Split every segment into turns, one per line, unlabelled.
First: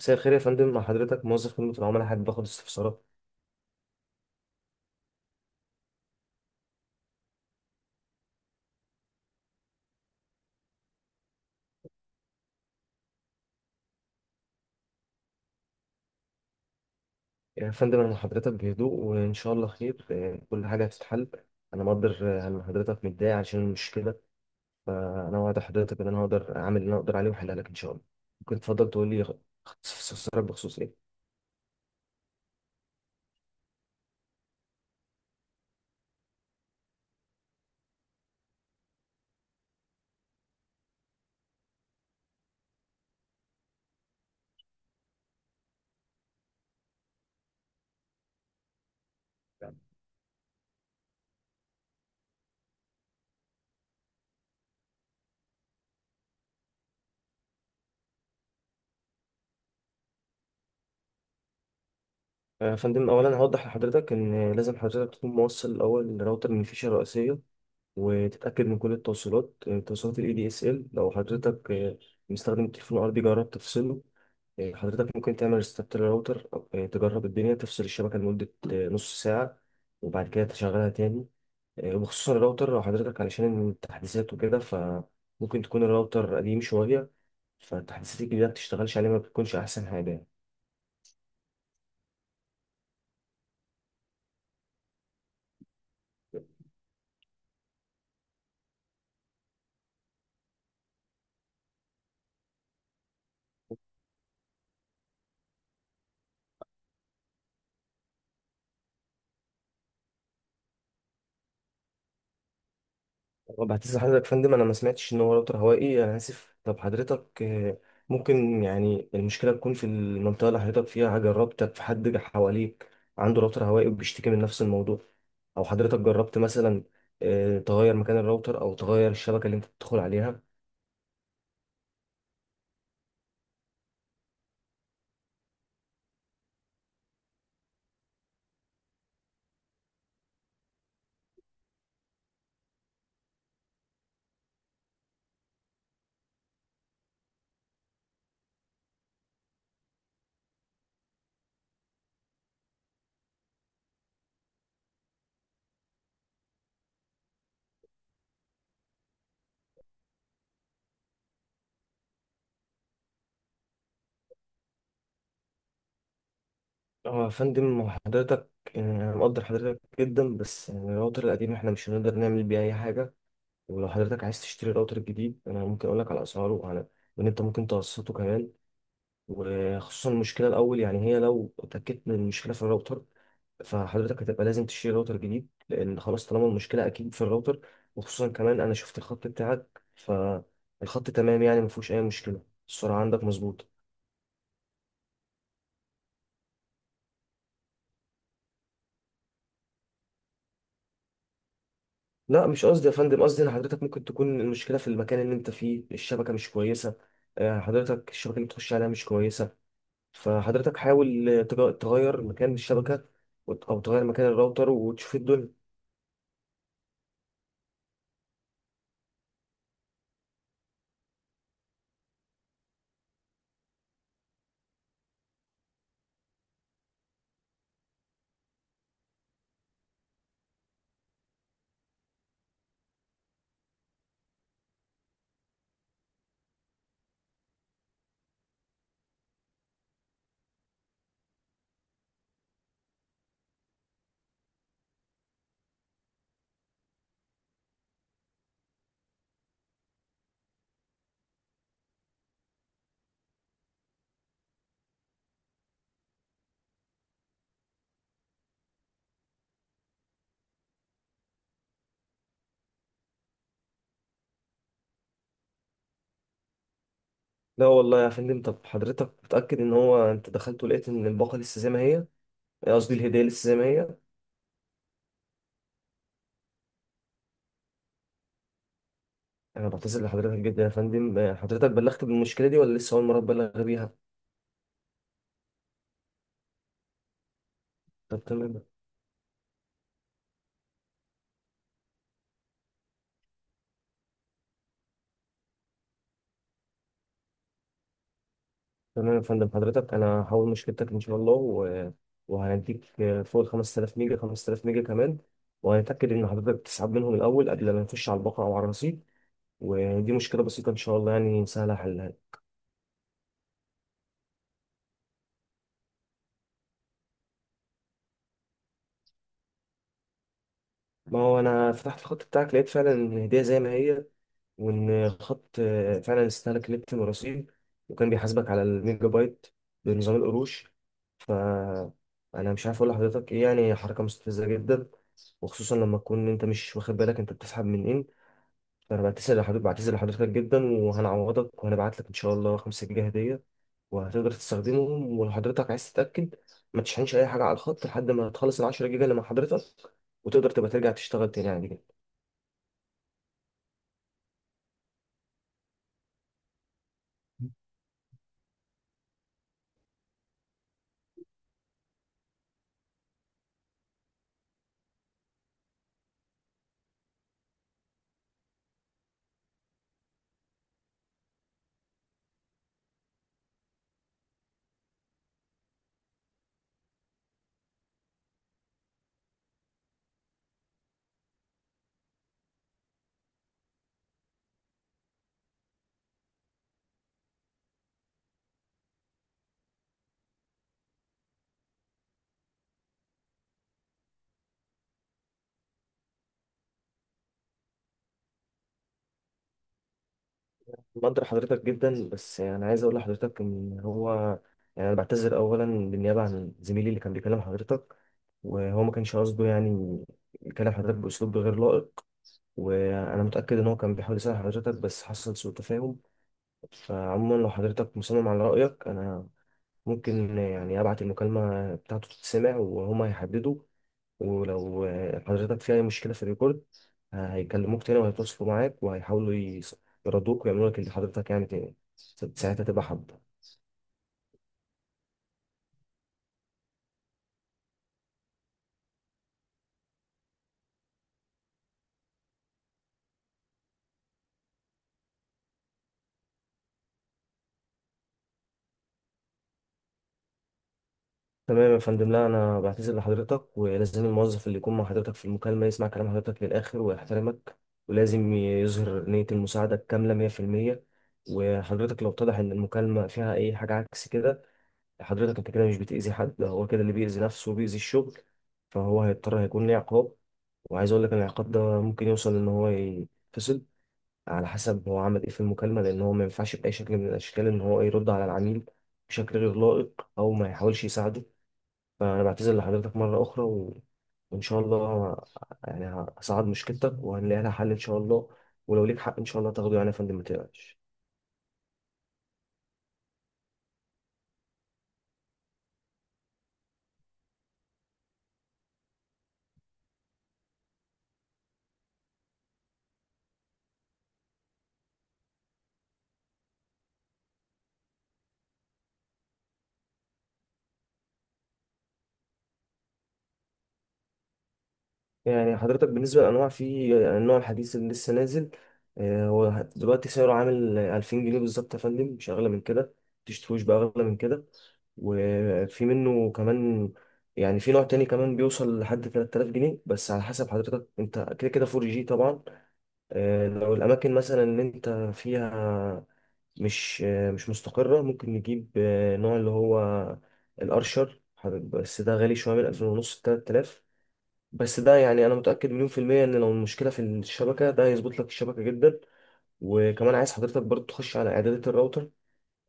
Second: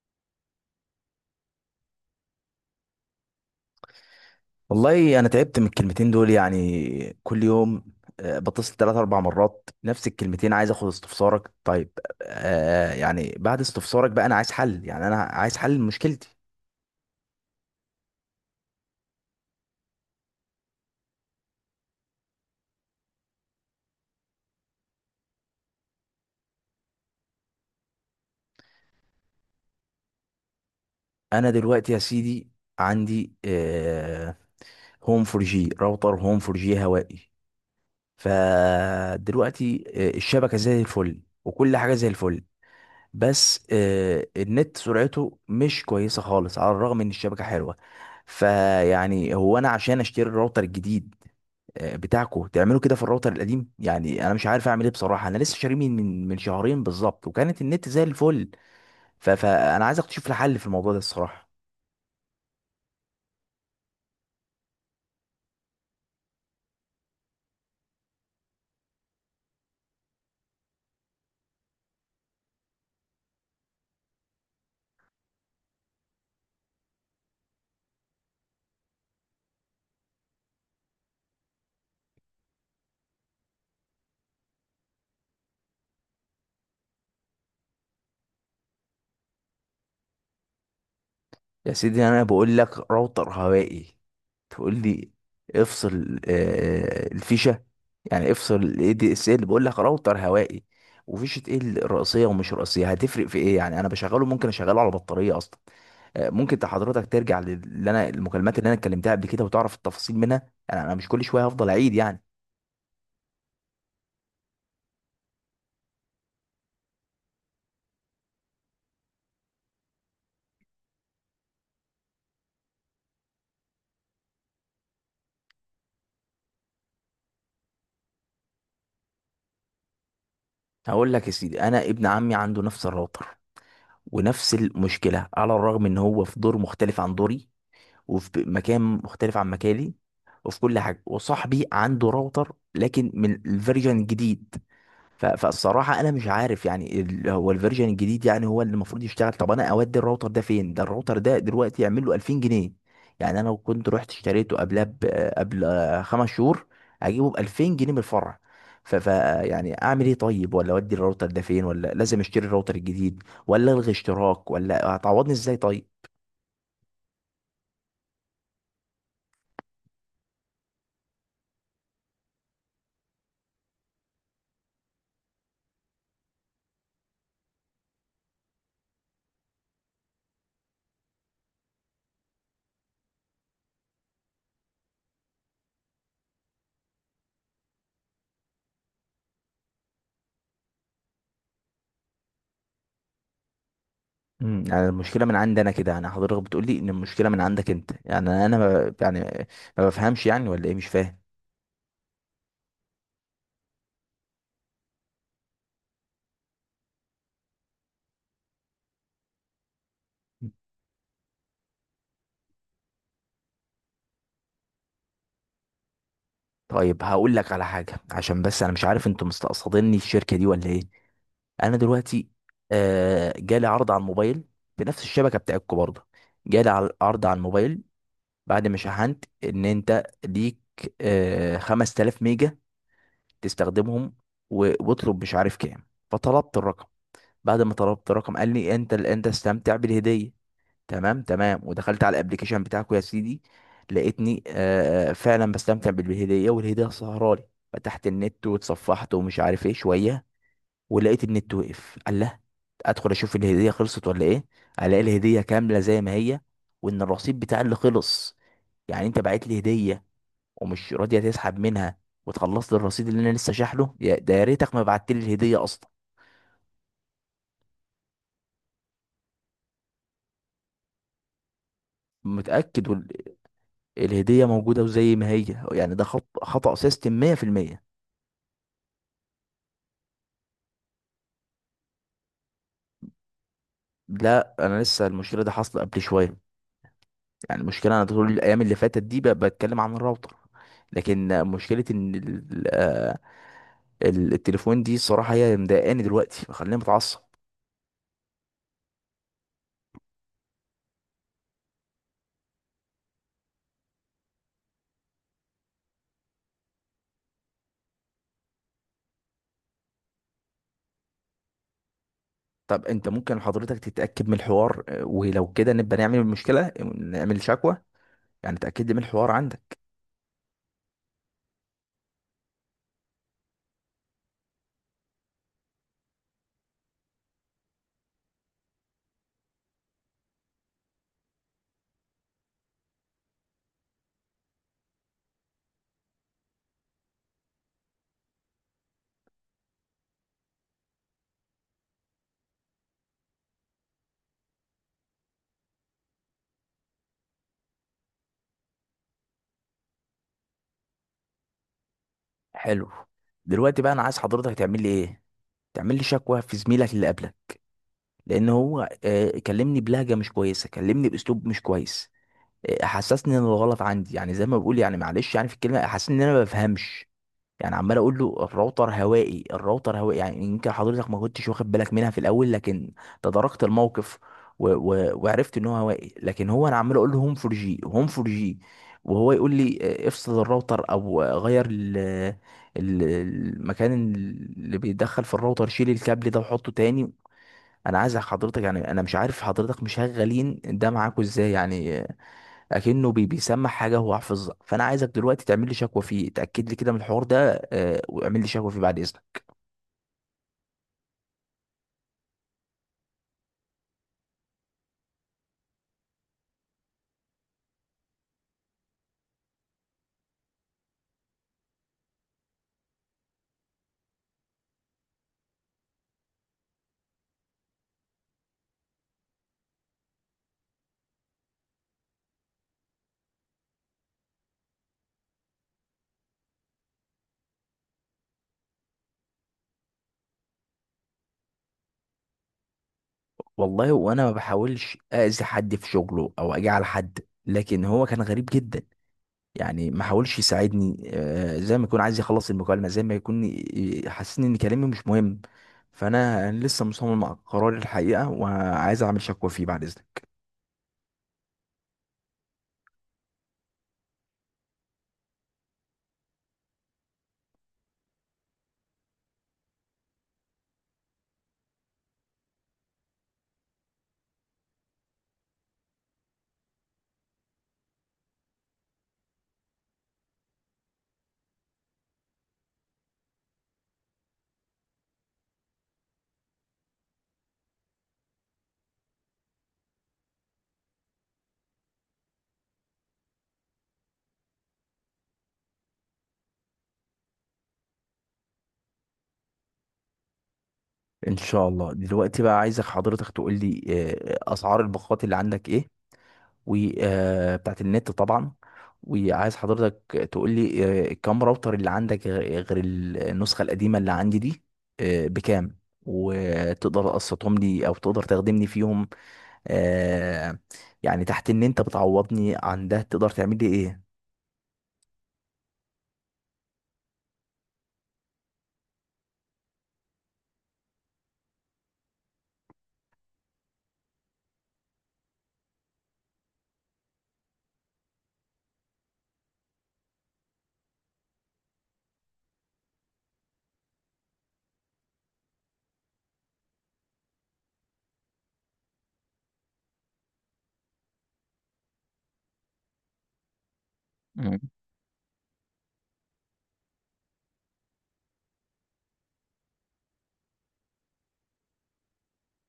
مساء الخير يا فندم، مع حضرتك موظف خدمة العملاء، حابب باخد استفسارات.
والله انا تعبت من الكلمتين دول يعني كل يوم. بتصل ثلاث اربع مرات نفس الكلمتين، عايز اخد استفسارك. طيب يعني بعد استفسارك بقى انا عايز حل، يعني انا عايز حل مشكلتي.
يعني يا فندم انا مع حضرتك بهدوء وان شاء الله خير، كل حاجة هتتحل. انا مقدر ان حضرتك متضايق عشان المشكلة، فانا وعد حضرتك ان انا هقدر اعمل اللي انا اقدر عليه واحلها لك ان شاء الله. ممكن تفضل تقول لي استفسارك بخصوص ايه؟
انا دلوقتي يا سيدي عندي هوم فور جي، راوتر هوم فور جي هوائي. فدلوقتي الشبكة زي الفل وكل حاجة زي الفل، بس النت سرعته مش كويسة خالص على الرغم ان الشبكة حلوة. فيعني هو انا
آه،
عشان اشتري الراوتر الجديد بتاعكو تعملوا كده في الراوتر القديم؟ يعني انا مش عارف اعمل ايه بصراحة، انا لسه شاريه من شهرين بالظبط وكانت النت زي الفل. فانا عايز اكتشف الحل في الموضوع ده الصراحة.
يا فندم، اولا هوضح لحضرتك ان لازم حضرتك تكون موصل الاول لراوتر من الفيشه الرئيسيه، وتتاكد من كل التوصيلات، توصيلات الاي دي اس ال. لو حضرتك مستخدم التليفون الارضي، جرب تفصله. حضرتك ممكن تعمل ريستارت للراوتر. تجرب الدنيا، تفصل الشبكة لمدة نص ساعة، وبعد كده تشغلها تاني. وخصوصا الراوتر، لو حضرتك علشان التحديثات وكده، فممكن تكون الراوتر قديم شوية، فالتحديثات الجديدة ما بتشتغلش عليه، ما بتكونش أحسن حاجة.
يا سيدي انا بقول لك راوتر هوائي، تقول لي افصل الفيشه، يعني افصل الاي دي اس ال؟ بقول لك راوتر هوائي، وفيشه ايه الرئيسيه ومش رئيسيه هتفرق في ايه؟ يعني انا بشغله، ممكن اشغله على بطاريه اصلا. ممكن انت حضرتك ترجع للي انا المكالمات اللي انا اتكلمتها قبل كده وتعرف التفاصيل منها، يعني انا مش كل شويه هفضل اعيد يعني.
طب هتسأل حضرتك يا فندم، انا ما سمعتش ان هو راوتر هوائي، انا اسف. طب حضرتك ممكن يعني المشكله تكون في المنطقه اللي حضرتك فيها، جربتك في حد جه حواليك عنده راوتر هوائي وبيشتكي من نفس الموضوع؟ او حضرتك جربت مثلا تغير مكان الراوتر او تغير الشبكه اللي انت بتدخل عليها؟
هقول لك يا سيدي، انا ابن عمي عنده نفس الراوتر ونفس المشكله، على الرغم ان هو في دور مختلف عن دوري وفي مكان مختلف عن مكاني وفي كل حاجه. وصاحبي عنده راوتر لكن من الفيرجن الجديد. فالصراحه انا مش عارف يعني هو الفيرجن الجديد يعني هو اللي المفروض يشتغل. طب انا اودي الراوتر ده فين؟ ده الراوتر ده دلوقتي يعمل له 2000 جنيه. يعني انا لو كنت رحت اشتريته قبل خمس شهور، اجيبه ب 2000 جنيه من الفرع. ف... ف يعني اعمل ايه طيب؟ ولا اودي الراوتر ده فين؟ ولا لازم اشتري الراوتر الجديد؟ ولا الغي اشتراك؟ ولا هتعوضني ازاي طيب؟
اه يا فندم، هو حضرتك انا مقدر حضرتك جدا، بس يعني الراوتر القديم احنا مش هنقدر نعمل بيه اي حاجه. ولو حضرتك عايز تشتري راوتر جديد، انا ممكن اقول لك على اسعاره، وعلى وان انت ممكن تقسطه كمان. وخصوصا المشكله الاول يعني، هي لو اتاكدت من المشكله في الراوتر، فحضرتك هتبقى لازم تشتري راوتر جديد، لان خلاص طالما المشكله اكيد في الراوتر. وخصوصا كمان انا شفت الخط بتاعك، فالخط تمام، يعني ما فيهوش اي مشكله، السرعه عندك مظبوطه.
يعني المشكله من عندي انا كده؟ يعني حضرتك بتقول لي ان المشكله من عندك انت؟ يعني انا ما يعني ما بفهمش. يعني ولا ايه؟ مش فاهم.
لا مش قصدي يا فندم، قصدي ان حضرتك ممكن تكون المشكله في المكان اللي انت فيه، الشبكه مش كويسه. حضرتك الشبكه اللي بتخش عليها مش كويسه، فحضرتك حاول تغير مكان الشبكه، او تغير مكان الراوتر وتشوف الدنيا.
طيب هقول لك على حاجه، عشان بس انا مش عارف انتوا مستقصديني الشركه دي ولا ايه. انا دلوقتي جالي عرض على الموبايل، بنفس الشبكه بتاعتكم برضه. جالي عرض على الموبايل بعد ما شحنت، ان انت ليك 5000 ميجا تستخدمهم، واطلب مش عارف كام. فطلبت الرقم، بعد ما طلبت الرقم قال لي انت انت استمتع بالهديه. تمام تمام، ودخلت على الابليكيشن بتاعكم يا سيدي، لقيتني فعلا بستمتع بالهديه، والهديه سهرالي. فتحت النت واتصفحت ومش عارف ايه شويه، ولقيت النت وقف. الله، ادخل اشوف الهديه خلصت ولا ايه، الاقي الهديه كامله زي ما هي، وان الرصيد بتاع اللي خلص. يعني انت بعت لي هديه ومش راضيه تسحب منها وتخلص لي الرصيد اللي انا لسه شاحله؟ ده يا ريتك ما بعت لي الهديه اصلا.
لا والله يا فندم، طب حضرتك متأكد ان هو انت دخلت ولقيت ان الباقة لسه زي ما هي؟
متاكد
قصدي الهدية
وال-
لسه زي ما هي.
الهديه موجوده وزي ما هي، يعني ده خط خطا سيستم 100%.
انا بعتذر لحضرتك جدا يا فندم، حضرتك بلغت بالمشكلة دي ولا لسه اول مرة تبلغ بيها؟
لا انا لسه المشكله دي حاصله قبل شويه. يعني المشكله انا
طب
طول الايام
تمام.
اللي فاتت دي بتكلم عن الراوتر، لكن مشكله ان التليفون دي الصراحه هي اللي مضايقاني دلوقتي، مخليني متعصب.
تمام يا فندم، حضرتك انا هحاول مشكلتك ان شاء الله وهنديك فوق ال 5000 ميجا 5000 ميجا كمان، وهنتأكد ان حضرتك تسحب منهم الاول قبل ما نخش على الباقة او على الرصيد. ودي مشكلة بسيطة ان شاء الله، يعني سهلة حلها.
طب انت ممكن حضرتك تتاكد من الحوار ولو كده نبقى نعمل المشكله، نعمل شكوى، يعني تاكد لي من الحوار عندك.
ما هو انا فتحت الخط بتاعك، لقيت فعلا ان الهدية زي ما هي، وان خط فعلا استهلك نت مراسيل، وكان بيحاسبك على الميجا بايت بنظام القروش. ف انا مش عارف اقول لحضرتك ايه، يعني حركه مستفزه جدا، وخصوصا لما تكون انت مش واخد بالك انت بتسحب من ايه. فانا بعتذر لحضرتك، بعتذر لحضرتك جدا، وهنعوضك وهنبعت لك ان شاء الله 5 جنيه هديه، وهتقدر تستخدمهم. ولو حضرتك عايز تتاكد، ما تشحنش اي حاجه على الخط لحد ما تخلص ال 10 جيجا اللي مع حضرتك، وتقدر تبقى ترجع تشتغل تاني عادي جدا.
حلو. دلوقتي بقى انا عايز حضرتك تعمل لي ايه؟ تعمل لي شكوى في زميلك اللي قبلك، لان هو كلمني بلهجه مش كويسه، كلمني باسلوب مش كويس، حسسني ان الغلط عندي. يعني زي ما بقول يعني معلش، يعني في الكلمه حسسني ان انا ما بفهمش. يعني عمال اقول له الراوتر هوائي الراوتر هوائي، يعني يمكن حضرتك ما كنتش واخد بالك منها في الاول، لكن تداركت الموقف وعرفت ان هو هوائي. لكن هو انا عمال اقول له هوم فور جي هوم فور جي، وهو يقول لي افصل الراوتر، او آه، غير ال... ال- المكان اللي بيدخل في الراوتر، شيل الكابل ده وحطه تاني. انا عايز حضرتك، يعني انا مش عارف حضرتك مشغلين ده معاكوا ازاي، يعني اكنه بيسمع حاجه هو حافظها. فانا عايزك دلوقتي تعمل لي شكوى فيه، اتاكد لي كده من الحوار ده واعمل لي شكوى فيه بعد اذنك.
بقدر حضرتك جدا، بس يعني عايز اقول لحضرتك ان هو يعني انا بعتذر اولا بالنيابه عن زميلي اللي كان بيكلم حضرتك، وهو ما كانش قصده يعني يكلم حضرتك باسلوب غير لائق، وانا متاكد ان هو كان بيحاول يساعد حضرتك بس حصل سوء تفاهم. فعموما لو حضرتك مصمم على رايك، انا ممكن يعني ابعت المكالمه بتاعته تتسمع، وهما هيحددوا. ولو حضرتك في أي مشكلة في الريكورد، هيكلموك تاني وهيتواصلوا معاك، وهيحاولوا يردوك ويعملوا لك اللي حضرتك يعني تاني ساعتها، تبقى حد.
والله وانا ما بحاولش اذي حد في شغله او اجي على حد، لكن هو كان غريب جدا، يعني ما حاولش يساعدني. زي ما يكون عايز يخلص المكالمه، زي ما يكون حاسسني ان كلامي مش مهم. فانا لسه مصمم على قراري الحقيقه، وعايز اعمل شكوى فيه بعد اذنك.
تمام يا فندم، لا أنا بعتذر لحضرتك، ولازم الموظف اللي يكون مع حضرتك في المكالمة يسمع كلام حضرتك للآخر ويحترمك، ولازم يظهر نية المساعدة الكاملة 100%. وحضرتك لو اتضح إن المكالمة فيها أي حاجة عكس كده، حضرتك أنت كده مش بتأذي حد، ده هو كده اللي بيأذي نفسه وبيأذي الشغل، فهو هيضطر هيكون ليه عقاب. وعايز اقول لك ان العقاب ده ممكن يوصل ان هو يتفصل، على حسب هو عمل ايه في المكالمه، لان هو ما ينفعش باي شكل من الاشكال ان هو يرد على العميل بشكل غير لائق او ما يحاولش يساعده. فانا بعتذر لحضرتك مره اخرى وان شاء الله يعني هصعد مشكلتك وهنلاقي لها حل ان شاء الله، ولو ليك حق ان شاء الله تاخده، يعني يا فندم ما تقلقش.
ان شاء الله. دلوقتي بقى عايزك حضرتك تقول لي اسعار الباقات اللي عندك ايه، وبتاعت النت طبعا. وعايز حضرتك تقول لي كام راوتر اللي عندك غير النسخة القديمة اللي عندي دي، بكام؟ وتقدر تقسطهم لي او تقدر تخدمني فيهم آه، يعني، تحت ان انت بتعوضني عن ده تقدر تعمل لي
يعني حضرتك بالنسبة للأنواع، في النوع الحديث اللي لسه نازل، هو دلوقتي سعره عامل 2000 جنيه بالظبط يا فندم، مش أغلى من كده، متشتروش بأغلى من كده. وفي منه كمان، يعني في نوع تاني كمان بيوصل لحد 3000 جنيه، بس على حسب حضرتك انت كده كده 4 جي طبعا. لو الأماكن مثلا اللي انت فيها مش مش مستقرة، ممكن نجيب نوع اللي هو الأرشر بس ده غالي شوية، من 2500 ونص لتلات آلاف.
ايه؟
بس ده يعني انا متاكد مليون في الميه ان لو المشكله في الشبكه، ده هيظبط لك الشبكه جدا. وكمان عايز حضرتك برضو تخش على اعدادات الراوتر،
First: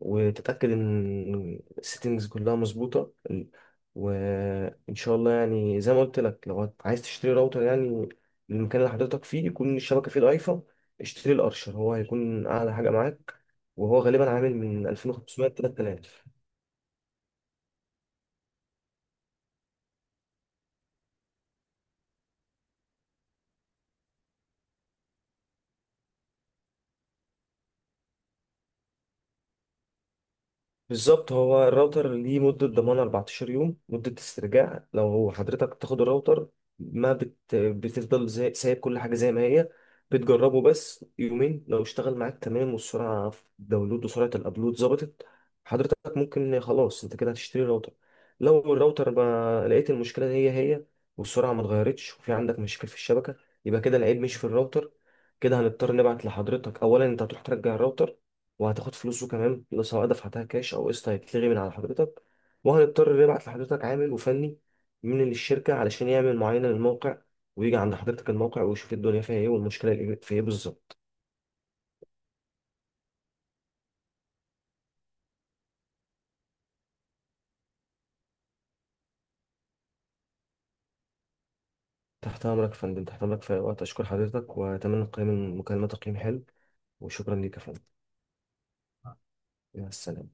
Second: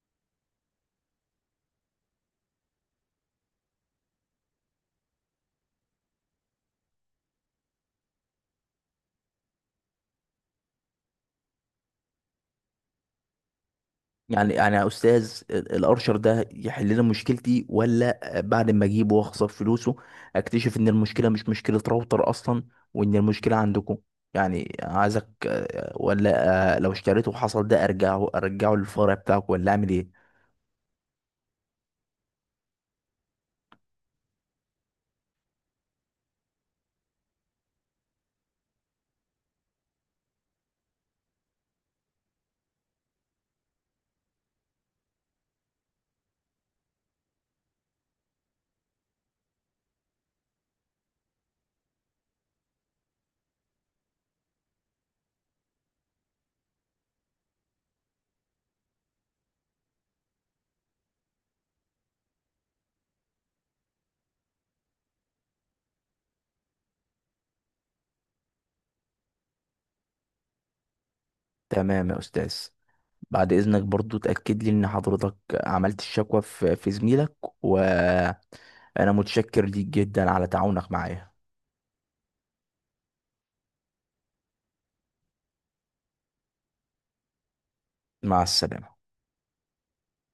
وتتاكد ان السيتنجز كلها مظبوطه. وان شاء الله يعني زي ما قلت لك، لو عايز تشتري راوتر يعني للمكان اللي حضرتك فيه يكون الشبكه فيه ضعيفه، اشتري الارشر، هو هيكون اعلى حاجه معاك، وهو غالبا
يعني
عامل
يعني
من
يا استاذ
2500 ل
الارشر
3000.
ده يحل لنا مشكلتي، ولا بعد ما اجيبه واخسر فلوسه اكتشف ان المشكله مش مشكله راوتر اصلا، وان المشكله عندكم؟ يعني عايزك آه، ولا آه، لو اشتريته وحصل ده ارجعه، ارجعه للفرع بتاعك ولا اعمل ايه؟
بالظبط، هو الراوتر ليه مدة ضمان 14 يوم، مدة استرجاع. لو حضرتك تاخد الراوتر، ما بت... بتفضل سايب كل حاجة زي ما هي، بتجربه بس يومين. لو اشتغل معاك تمام، والسرعة في الداونلود وسرعة الابلود ظبطت، حضرتك ممكن خلاص انت كده هتشتري راوتر. لو الراوتر ما لقيت المشكلة هي هي، والسرعة ما اتغيرتش، وفي عندك مشاكل في الشبكة، يبقى كده العيب مش في الراوتر. كده هنضطر نبعت لحضرتك، اولا انت هتروح ترجع الراوتر، وهتاخد فلوسه، كمان فلوس سواء دفعتها كاش او قسط هيتلغي من على حضرتك. وهنضطر نبعت لحضرتك عامل وفني من الشركة علشان يعمل معاينة للموقع، ويجي عند حضرتك الموقع ويشوف الدنيا فيها ايه والمشكلة اللي في ايه بالظبط.
تمام يا استاذ. بعد اذنك برضو تاكد لي ان حضرتك عملت الشكوى في زميلك، وانا متشكر ليك جدا على تعاونك معايا.
تحت امرك يا فندم، تحت امرك في أي وقت. اشكر حضرتك واتمنى القيام المكالمة تقييم حلو، وشكرا ليك يا فندم.
مع السلامه.
مع السلامة.